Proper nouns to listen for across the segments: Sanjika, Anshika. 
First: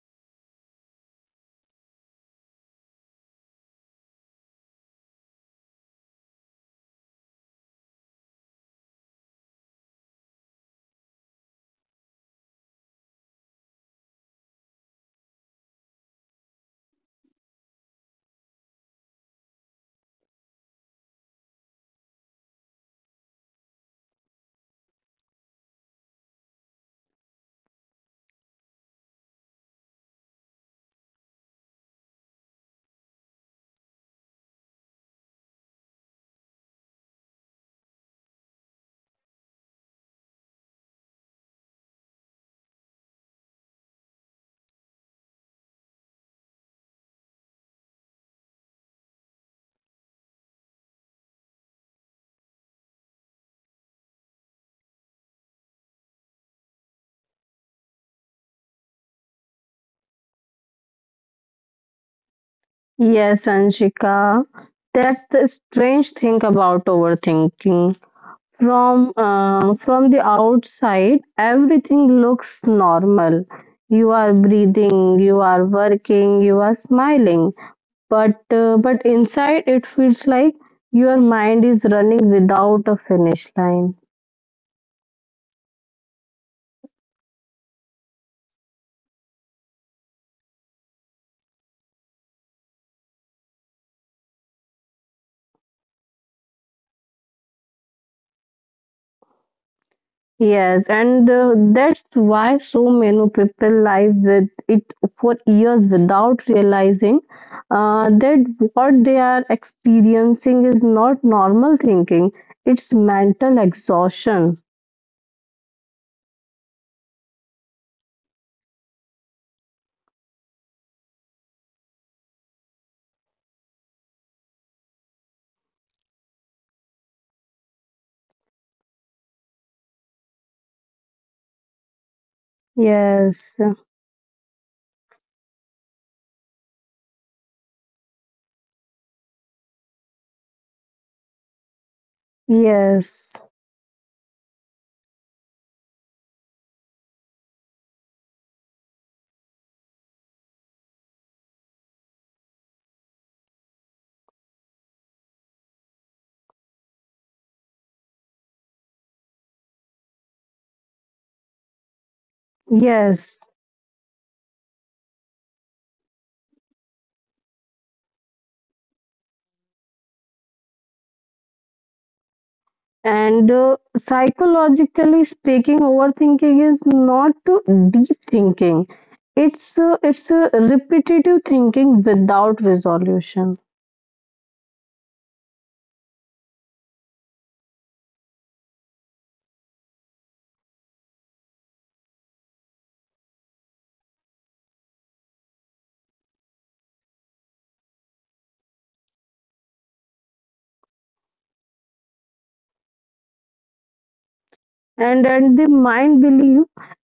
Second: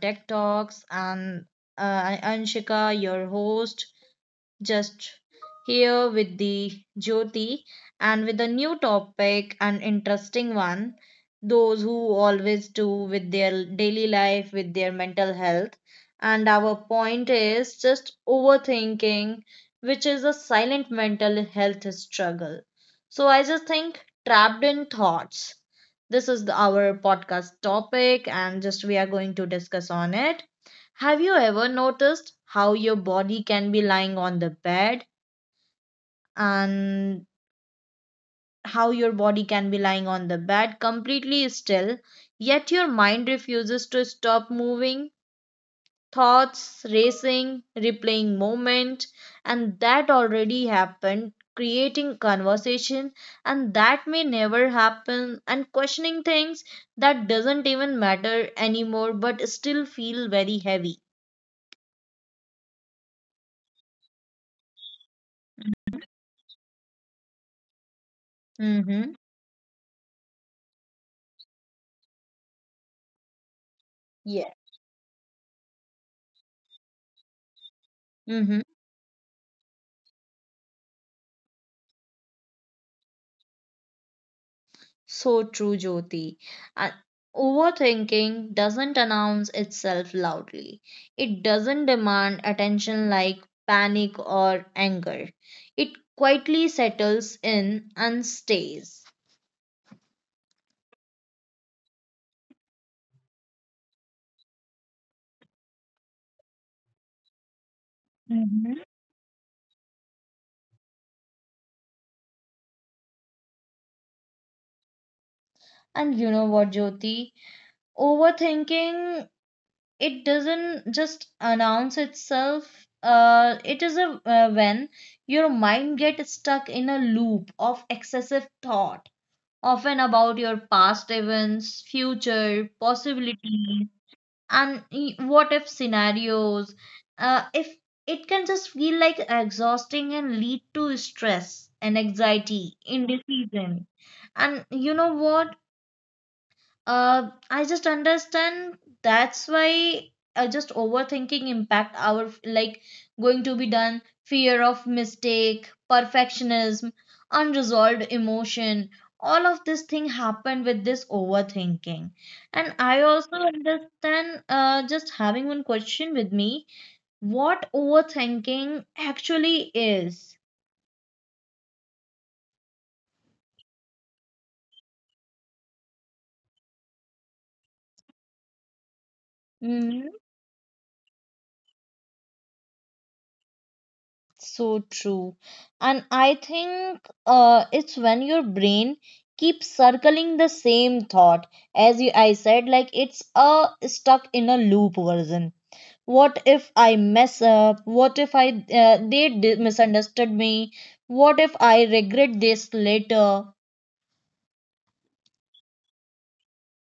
Tech Talks. And I'm Anshika, your host just here with the Jyoti and with a new topic, an interesting one. Those who always do with their daily life, with their mental health. And our point is just overthinking, which is a silent mental health struggle. So I just think trapped in thoughts. This is our podcast topic, and just we are going to discuss on it. Have you ever noticed how your body can be lying on the bed and how your body can be lying on the bed completely still, yet your mind refuses to stop moving? Thoughts racing, replaying moment, and that already happened, creating conversation, and that may never happen, and questioning things that doesn't even matter anymore but still feel very heavy. Yes, Anshika. That's the strange thing about overthinking. From Mm-hmm. uh, from the outside, everything looks normal. You are Yeah. breathing, you are working, you are smiling. But Mm-hmm. uh, but inside, it feels like your mind is running without a finish line. So true, Jyoti. Uh, Overthinking doesn't announce itself loudly, it doesn't demand attention like panic or anger. It quietly settles in and stays. Yes, and that's why so many people live with it for years without realizing that Hmm. what they are experiencing is not normal thinking, it's mental exhaustion. And you know what, Jyoti? Overthinking, it doesn't just announce itself. It is a when your mind gets stuck in a loop of excessive thought often about your past events, future Yes, possibilities, and what if scenarios. If it can just feel like exhausting and lead to stress and anxiety, yes, indecision. And you know what? I just understand that's why just overthinking impact our like going to be done, fear of mistake, perfectionism, unresolved emotion. All of this thing happened with this overthinking. And I yes. also understand just having one question with me, what overthinking actually is. And psychologically speaking, overthinking is not deep thinking. It's uh, Hmm? it's uh, repetitive thinking without resolution. So true. And I think it's when your brain keeps circling the same thought. As you, I said, like it's a stuck in a loop version. What if I mess up? What if misunderstood me? What if I regret this later? And then the mind believe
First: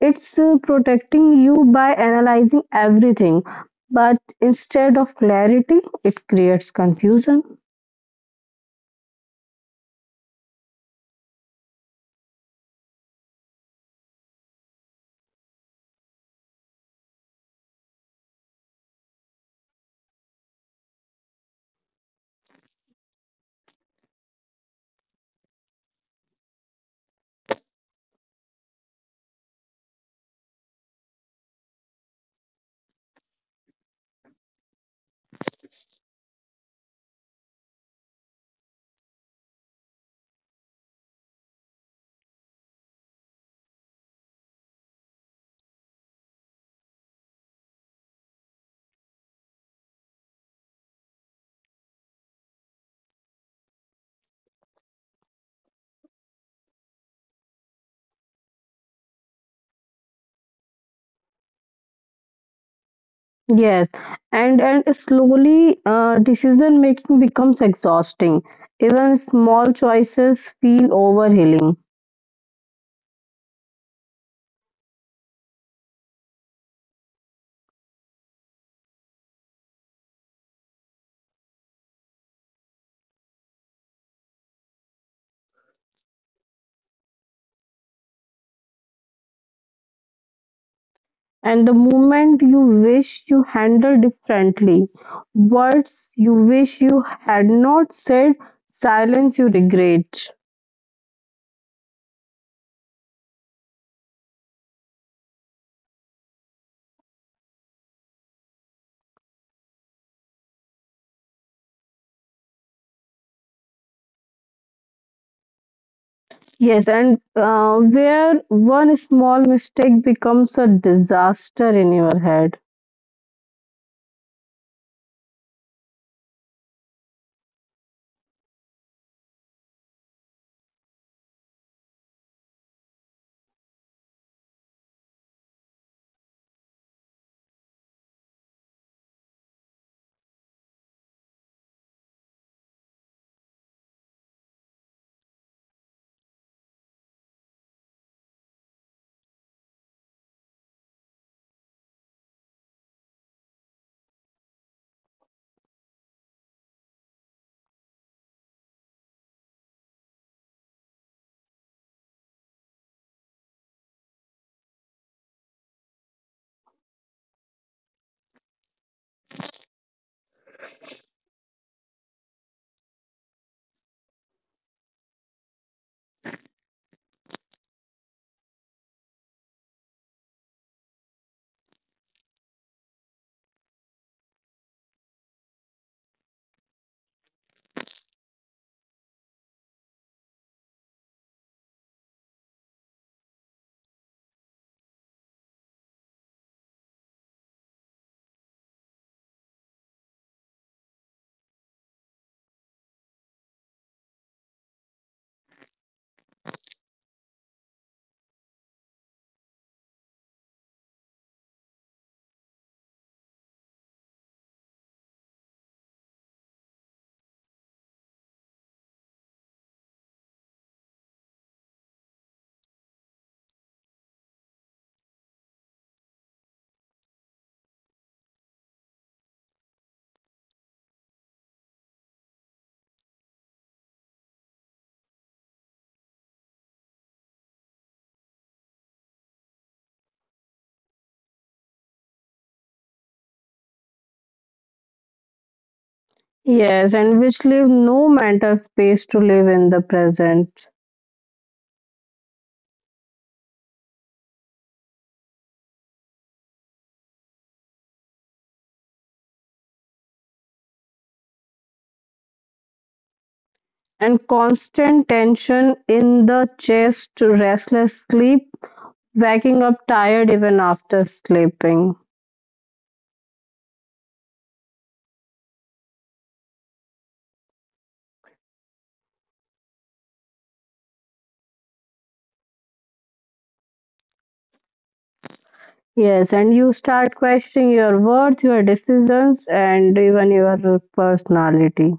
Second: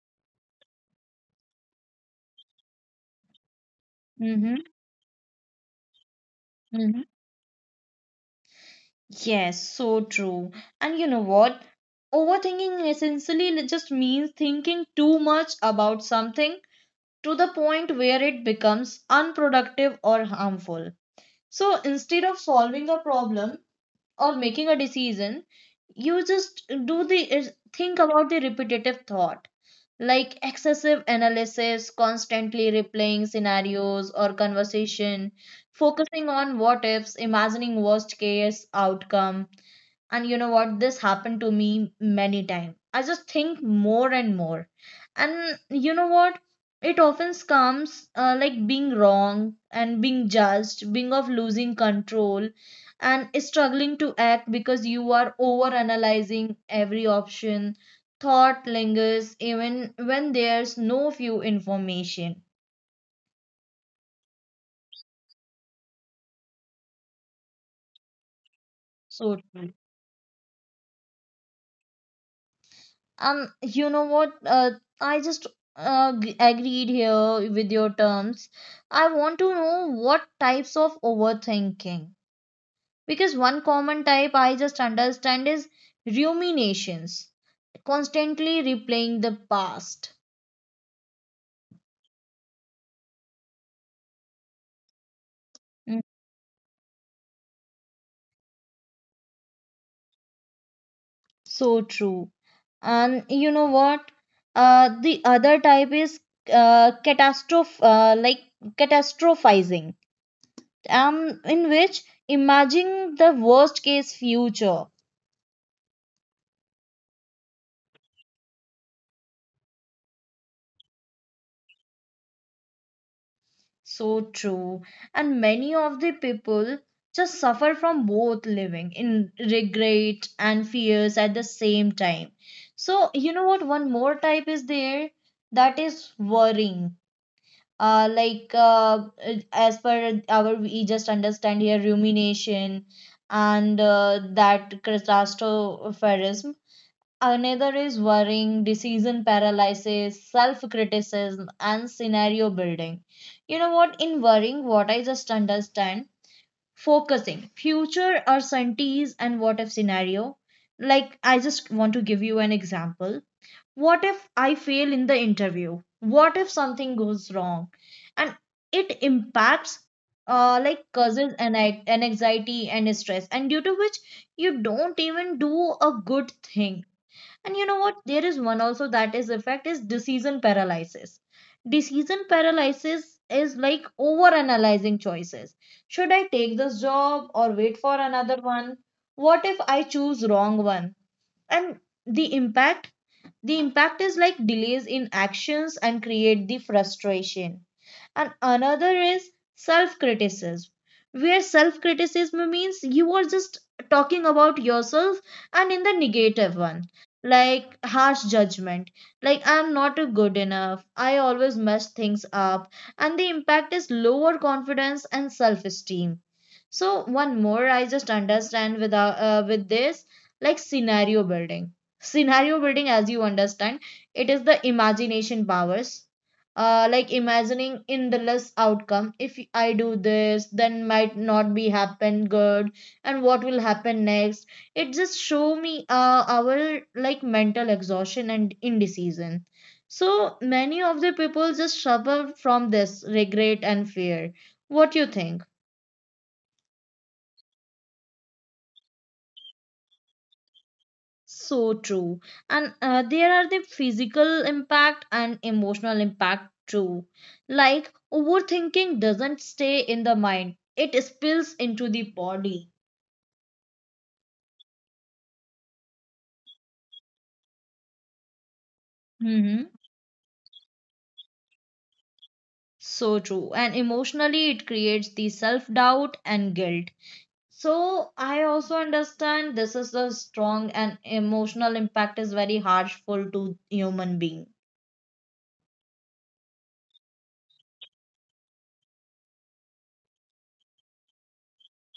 it's protecting you by analyzing everything, but Mm-hmm. instead of clarity it creates Mm-hmm. confusion. Yes, so true. And you know what? Overthinking essentially just means thinking too much about something to the point where it becomes unproductive or harmful. So instead of solving a problem or making a decision, you just think about the repetitive thought like excessive analysis, constantly replaying scenarios or conversation, focusing on what ifs, imagining worst case outcome, and you know what, this happened to me many times. I just think more and more, and you know what, it often comes like being wrong and being judged, being of losing control and struggling to act because you are over analyzing every option. Thought lingers even when there's no few information. Yes, and slowly, decision making becomes exhausting, even So small true. choices feel overwhelming. You know what? I just agreed here with your terms. I want to know what types of overthinking. Because one common type I just understand is ruminations, constantly replaying the past. And the moment you wish you handle differently, Mm. words you wish you had not said, silence you regret. So true. And you know what? The other type is uh, catastroph uh, like catastrophizing, in which imagining the worst case future. Yes, and where one small mistake becomes a disaster in your head. So true. And many of the people just suffer from both living in regret and fears at the same time. So, you know what? One more type is there, that is worrying. Uh, like uh, as per our we just understand here rumination and that catastrophism. Another is worrying, decision paralysis, self criticism, and scenario building. You know what? In worrying, what I just understand, focusing, future uncertainties and what if scenario. Like, I just want to give you an example. What if I fail in the interview? What if something goes wrong? And it impacts, like, causes an anxiety and stress, and due to which you don't even do a good thing. And you know what? There is one also, that is effect is decision paralysis. Decision paralysis is like over analyzing choices. Should I take this job or wait for another one? What if I choose wrong one? And the impact the impact is like delays in actions and create the frustration. And another is self criticism, where self criticism means you are just talking about yourself and in the negative one, like harsh judgment, like I'm not a good enough, I always mess things up. And the impact is lower confidence and self esteem. So one more I just understand with this, like scenario building. Scenario building, as you understand, it is the imagination powers, like imagining endless outcome, if I do this then might not be happen good and what will happen next. It just show me our like mental exhaustion and indecision. So many of the people just suffer from this regret and fear. What you think? Yes, and which leave no mental space to live in the present. So true. And there are the physical impact and emotional impact too. Like overthinking doesn't stay in the mind, it spills into the body. And constant tension in the chest, restless sleep, waking Hmm. up tired even after sleeping. So true. And emotionally, it creates the self doubt and guilt. So I also understand this is a strong and emotional impact is very harmful to human being. Yes, and you start questioning your worth, your decisions, and even your personality.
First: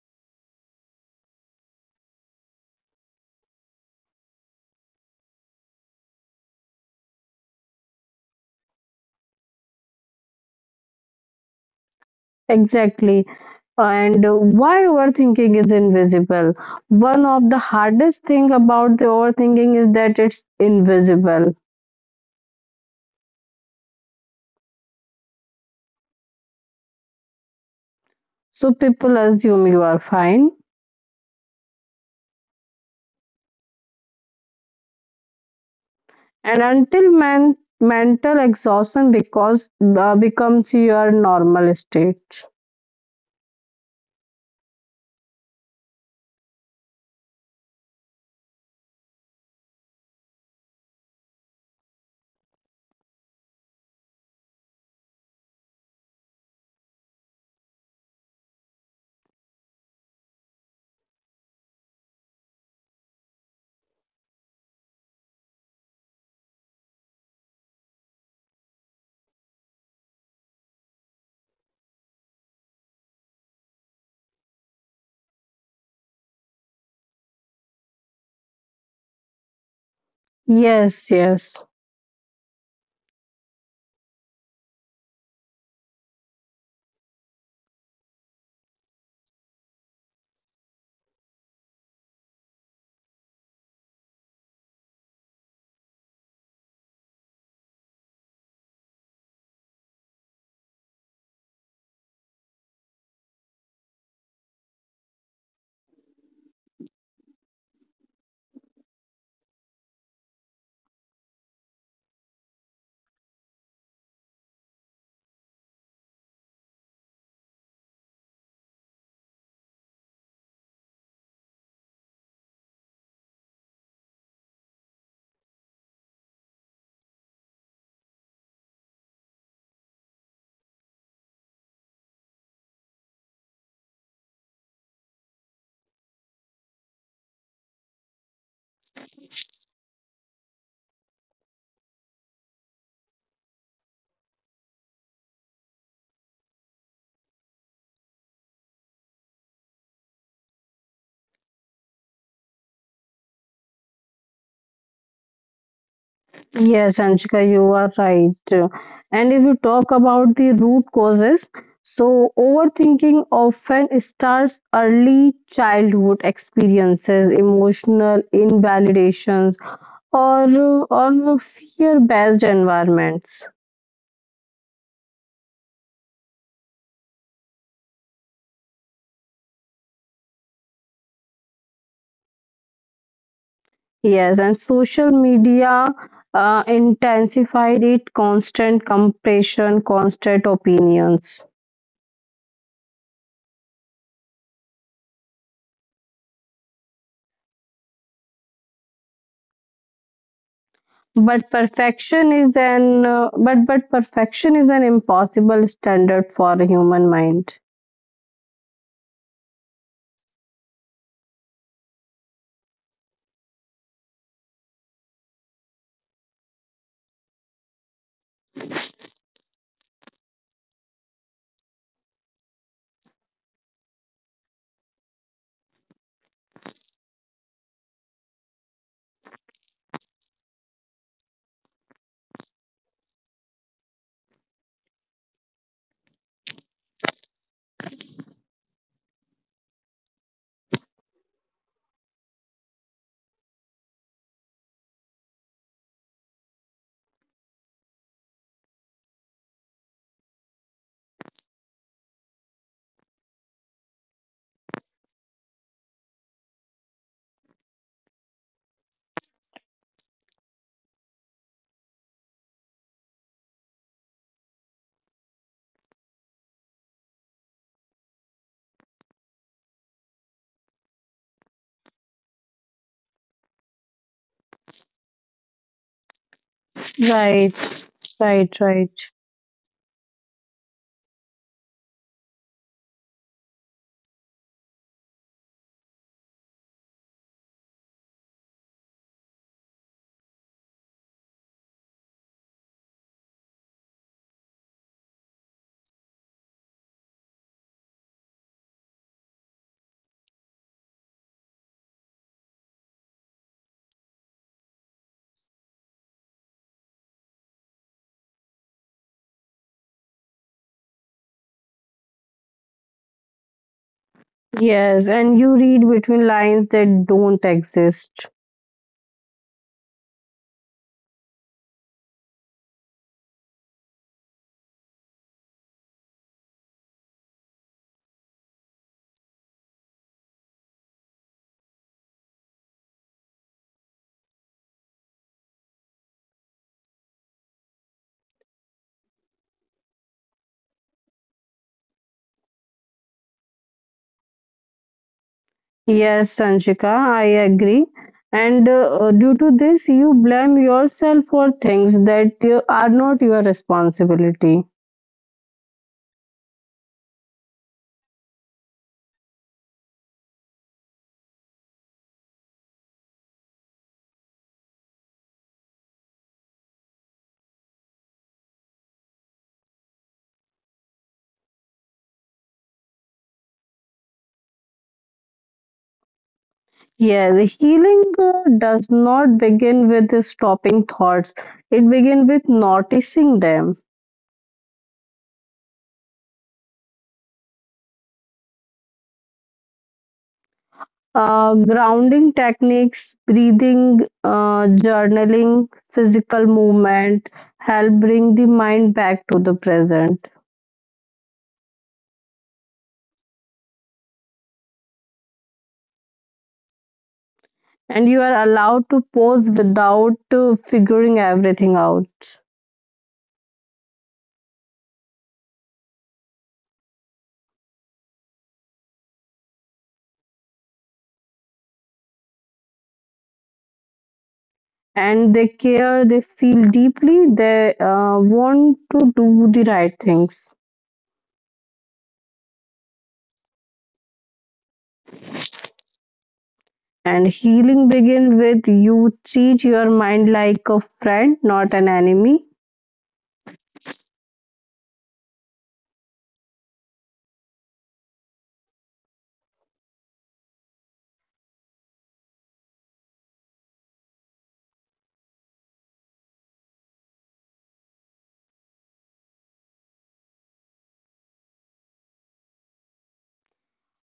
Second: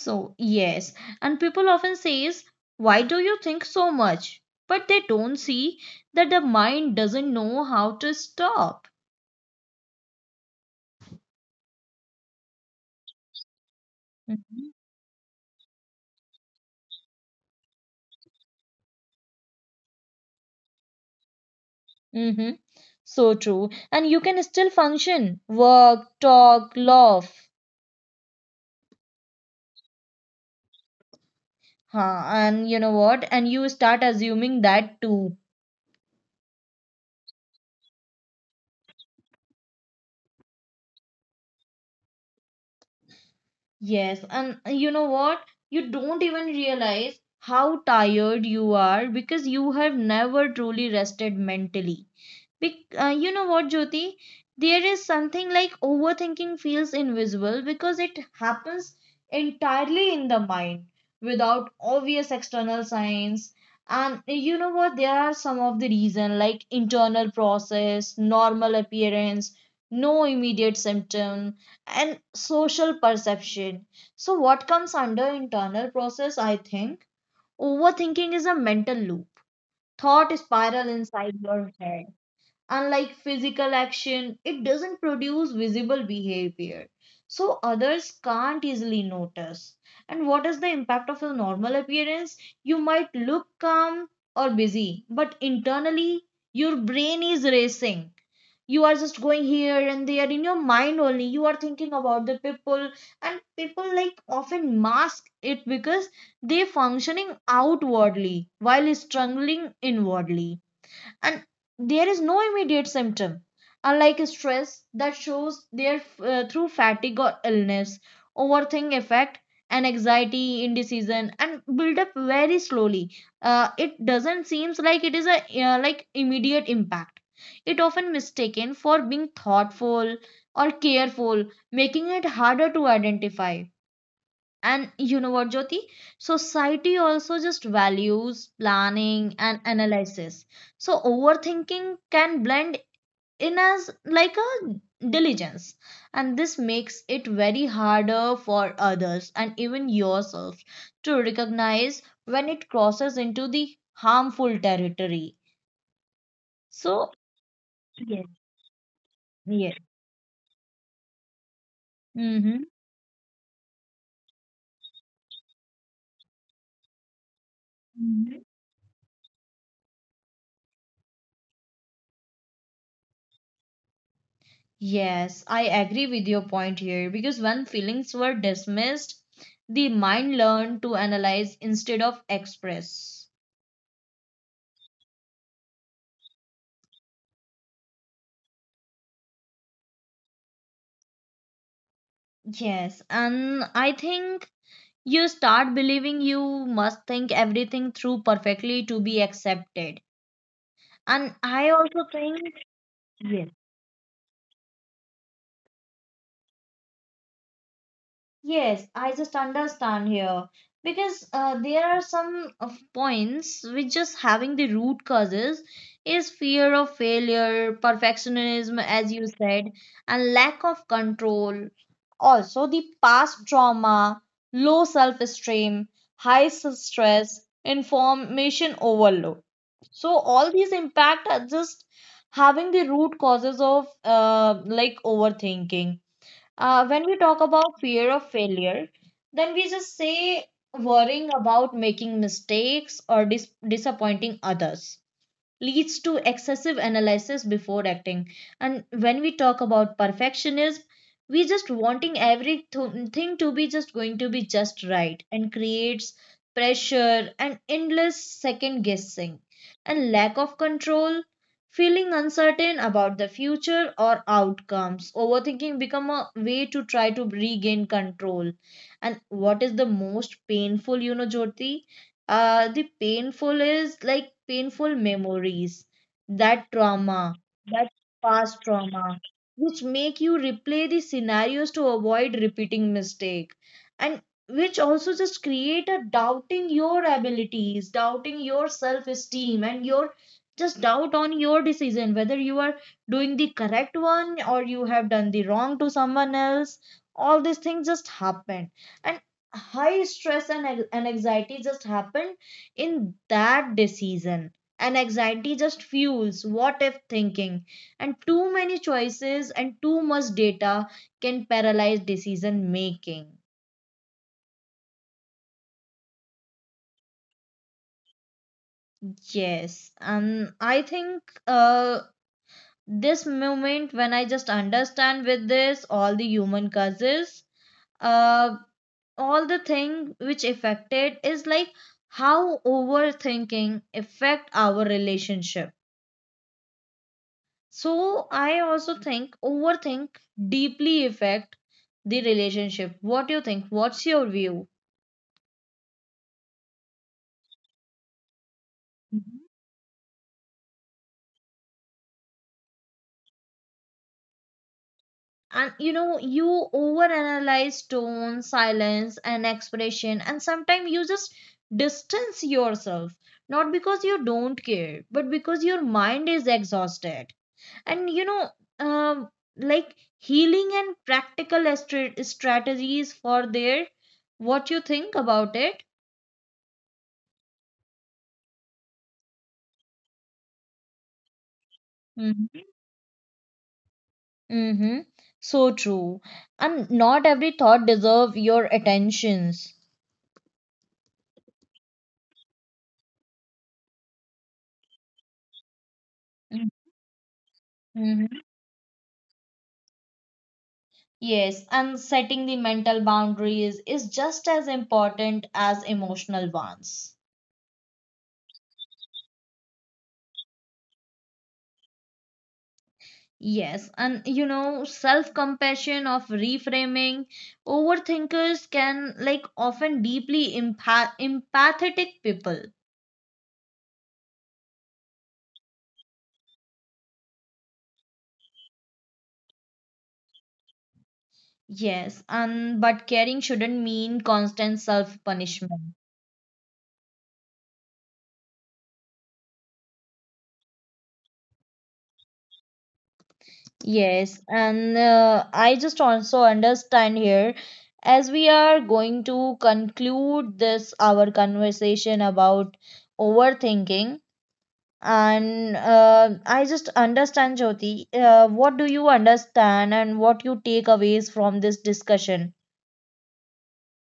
So, yes, and people often says, "Why do you think so much?" But they don't see that the mind doesn't know how to stop. Exactly. And Mhm. why overthinking is invisible? One of the hardest thing about the overthinking is that it's invisible. Mhm. So true. And you can still function, work, talk, laugh. So people assume you are fine, Huh. And you know what? And you start assuming that too. and until man mental exhaustion because becomes your normal state. Yes. And you know what? You don't even realize how tired you are because you have never truly rested mentally. You know what, Jyoti? There is something like overthinking feels invisible because it happens entirely in the mind without obvious external signs. And you know what? There are some of the reason like internal process, normal appearance, no immediate symptom, and social perception. So, what comes under internal process? I think overthinking is a mental loop, thought spiral Yes, inside yes. your head. Unlike physical action, it doesn't produce visible behavior, so others can't easily notice. And what is the impact of your normal appearance? You might look calm or busy, but internally your brain is racing. You are just going here and there in your mind only. You are thinking about the people, and people like often mask it because they functioning outwardly while struggling inwardly. And there is no immediate symptom, unlike stress that shows there through fatigue or illness. Overthink effect and anxiety indecision and build up very slowly. It doesn't seems like it is a immediate impact. It often mistaken for being thoughtful or careful, making it harder to identify. And you know what, Jyoti? Society also just values planning and analysis. So overthinking can blend in as like a diligence. And this makes it very harder for others and even yourself to recognize when it crosses into the harmful territory. Yes, So, Anshika, you are yes, right. And if you yes. talk about the root causes, so Mm-hmm. overthinking often starts early childhood experiences, emotional invalidations, or fear-based environments. Yes, I agree with your point here because when feelings were dismissed, the mind learned to analyze instead of express. Yes, and social media intensified it. Constant comparison, constant opinions. Yes, and I think you start believing you must think everything through perfectly to be accepted. And But I also perfection think, is an yes. But perfection is an impossible standard for a human mind. Yes, I just understand here because there are some of points which just having the root causes is fear of failure, perfectionism, as you said, and lack of control. Also, the past trauma, low self-esteem, high stress, information overload. So all these impact are just having the root causes of like overthinking. When we talk about fear of failure, then we just say worrying about making mistakes or disappointing others leads to excessive analysis before acting. And when we talk about perfectionism, we just wanting everything to be just going to be just right and creates pressure and endless second guessing. And lack of control, feeling uncertain about the future or outcomes, overthinking become a way to try to regain control. And what is the most painful, you know, Jyoti? The painful is like painful memories, that trauma, Right, that right, past right. trauma, which make you replay the scenarios to avoid repeating mistake, and which also just create a doubting your abilities, doubting your self esteem, and your just doubt on your decision whether you are doing the correct one or you have done the wrong to someone else. All these things just happen, and high stress and anxiety just happened in that decision. And anxiety just fuels what if thinking. And too many choices and too much data can paralyze decision making. Yes, and you read between lines that don't exist. Yes, and I think this moment when I just understand with this all the human causes, uh, all the thing which affected is like how overthinking affect our relationship. So I also think overthink deeply affect the relationship. What do you think? What's your view? Yes, Sanjika, I agree. And due Mhm. to this, you blame yourself for things that are not your responsibility. And you know, you overanalyze tone, silence, and expression, and sometimes you just distance yourself. Not because you don't care, but because your mind is exhausted. And you know, um, like healing and practical strategies for their, what you think about it. Yes, healing does not begin with stopping thoughts, it begins with noticing them. Mm-hmm. So true. And not every thought deserve your attentions. Grounding techniques, breathing, journaling, physical movement help bring Mm-hmm. the mind back to the present. Yes, and setting the mental boundaries is just as important as emotional ones. And you are allowed to pause without figuring everything out. Yes, and you know, self-compassion of reframing, overthinkers can like often deeply empathetic people. And they care, they feel deeply, they want to do the right things. Yes, and but caring shouldn't mean constant self-punishment. And healing begin with you treat your mind like a friend, not an enemy. Yes, and I just also understand here, as we are going to conclude this our conversation about overthinking. And I just understand Jyoti, what do you understand and what you take aways from this discussion?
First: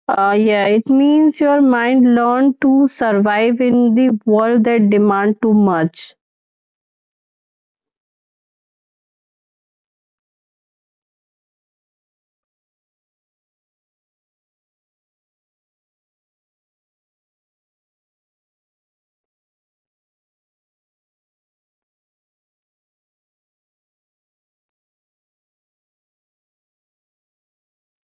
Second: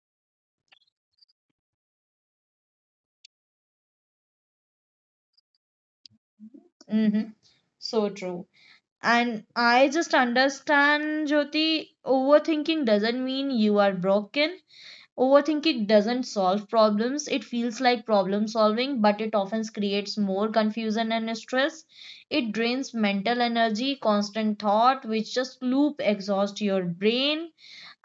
Yeah, it means your mind learned to survive in the world that demand too much, Mm-hmm. So true. And I just understand, Jyoti, overthinking doesn't mean you are broken. Overthinking doesn't solve problems. It feels like problem solving, but it often creates more confusion and stress. It drains mental energy, constant thought, which just loop exhaust your brain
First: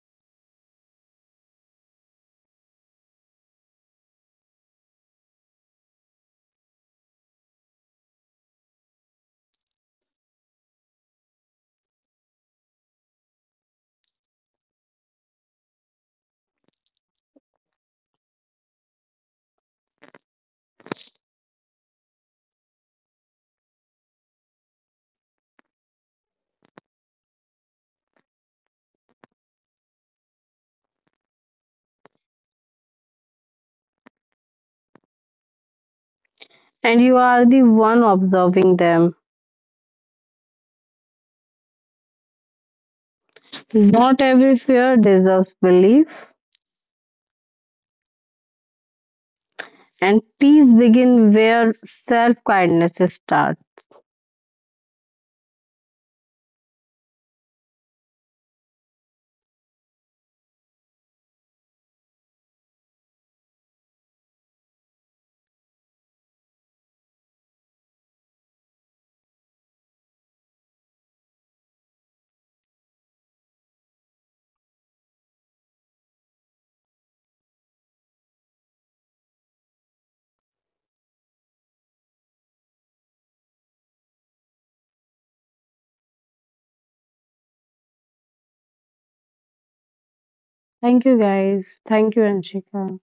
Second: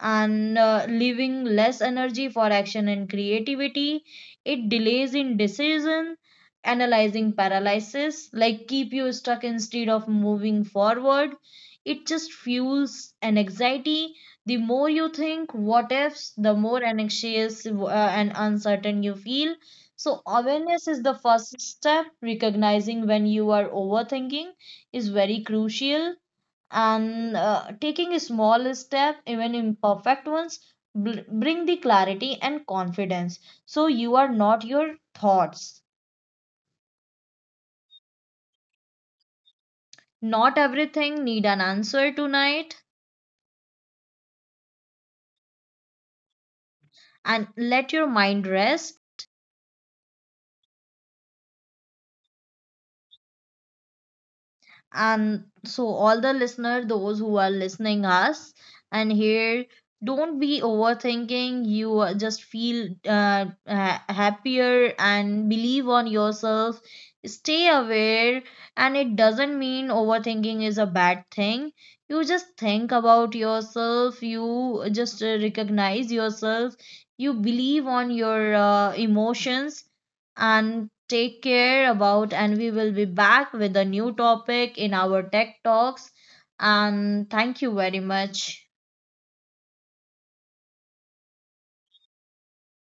and leaving less energy for action and creativity. It delays in decision, analyzing paralysis, like keep you stuck instead of moving forward. It just fuels an anxiety. The more you think what ifs, the more anxious and uncertain you feel. So awareness is the first step. Recognizing when you are overthinking is very crucial, and taking a small step even imperfect ones, bring the clarity and confidence. So you are not your thoughts. and you are the one observing them. Not everything need an answer tonight, Not every fear deserves belief, and let your mind rest. and peace begin where self kindness starts. And so all the listener those who are listening us and here, don't be overthinking. You just feel happier and believe on yourself. Stay aware, and it doesn't mean overthinking is a bad thing. You just think about yourself, you just recognize yourself, you believe on your emotions and take care about. And we will be back with a new topic in our Tech Talks. And thank you very much. Thank you, guys. Thank you, Anshika.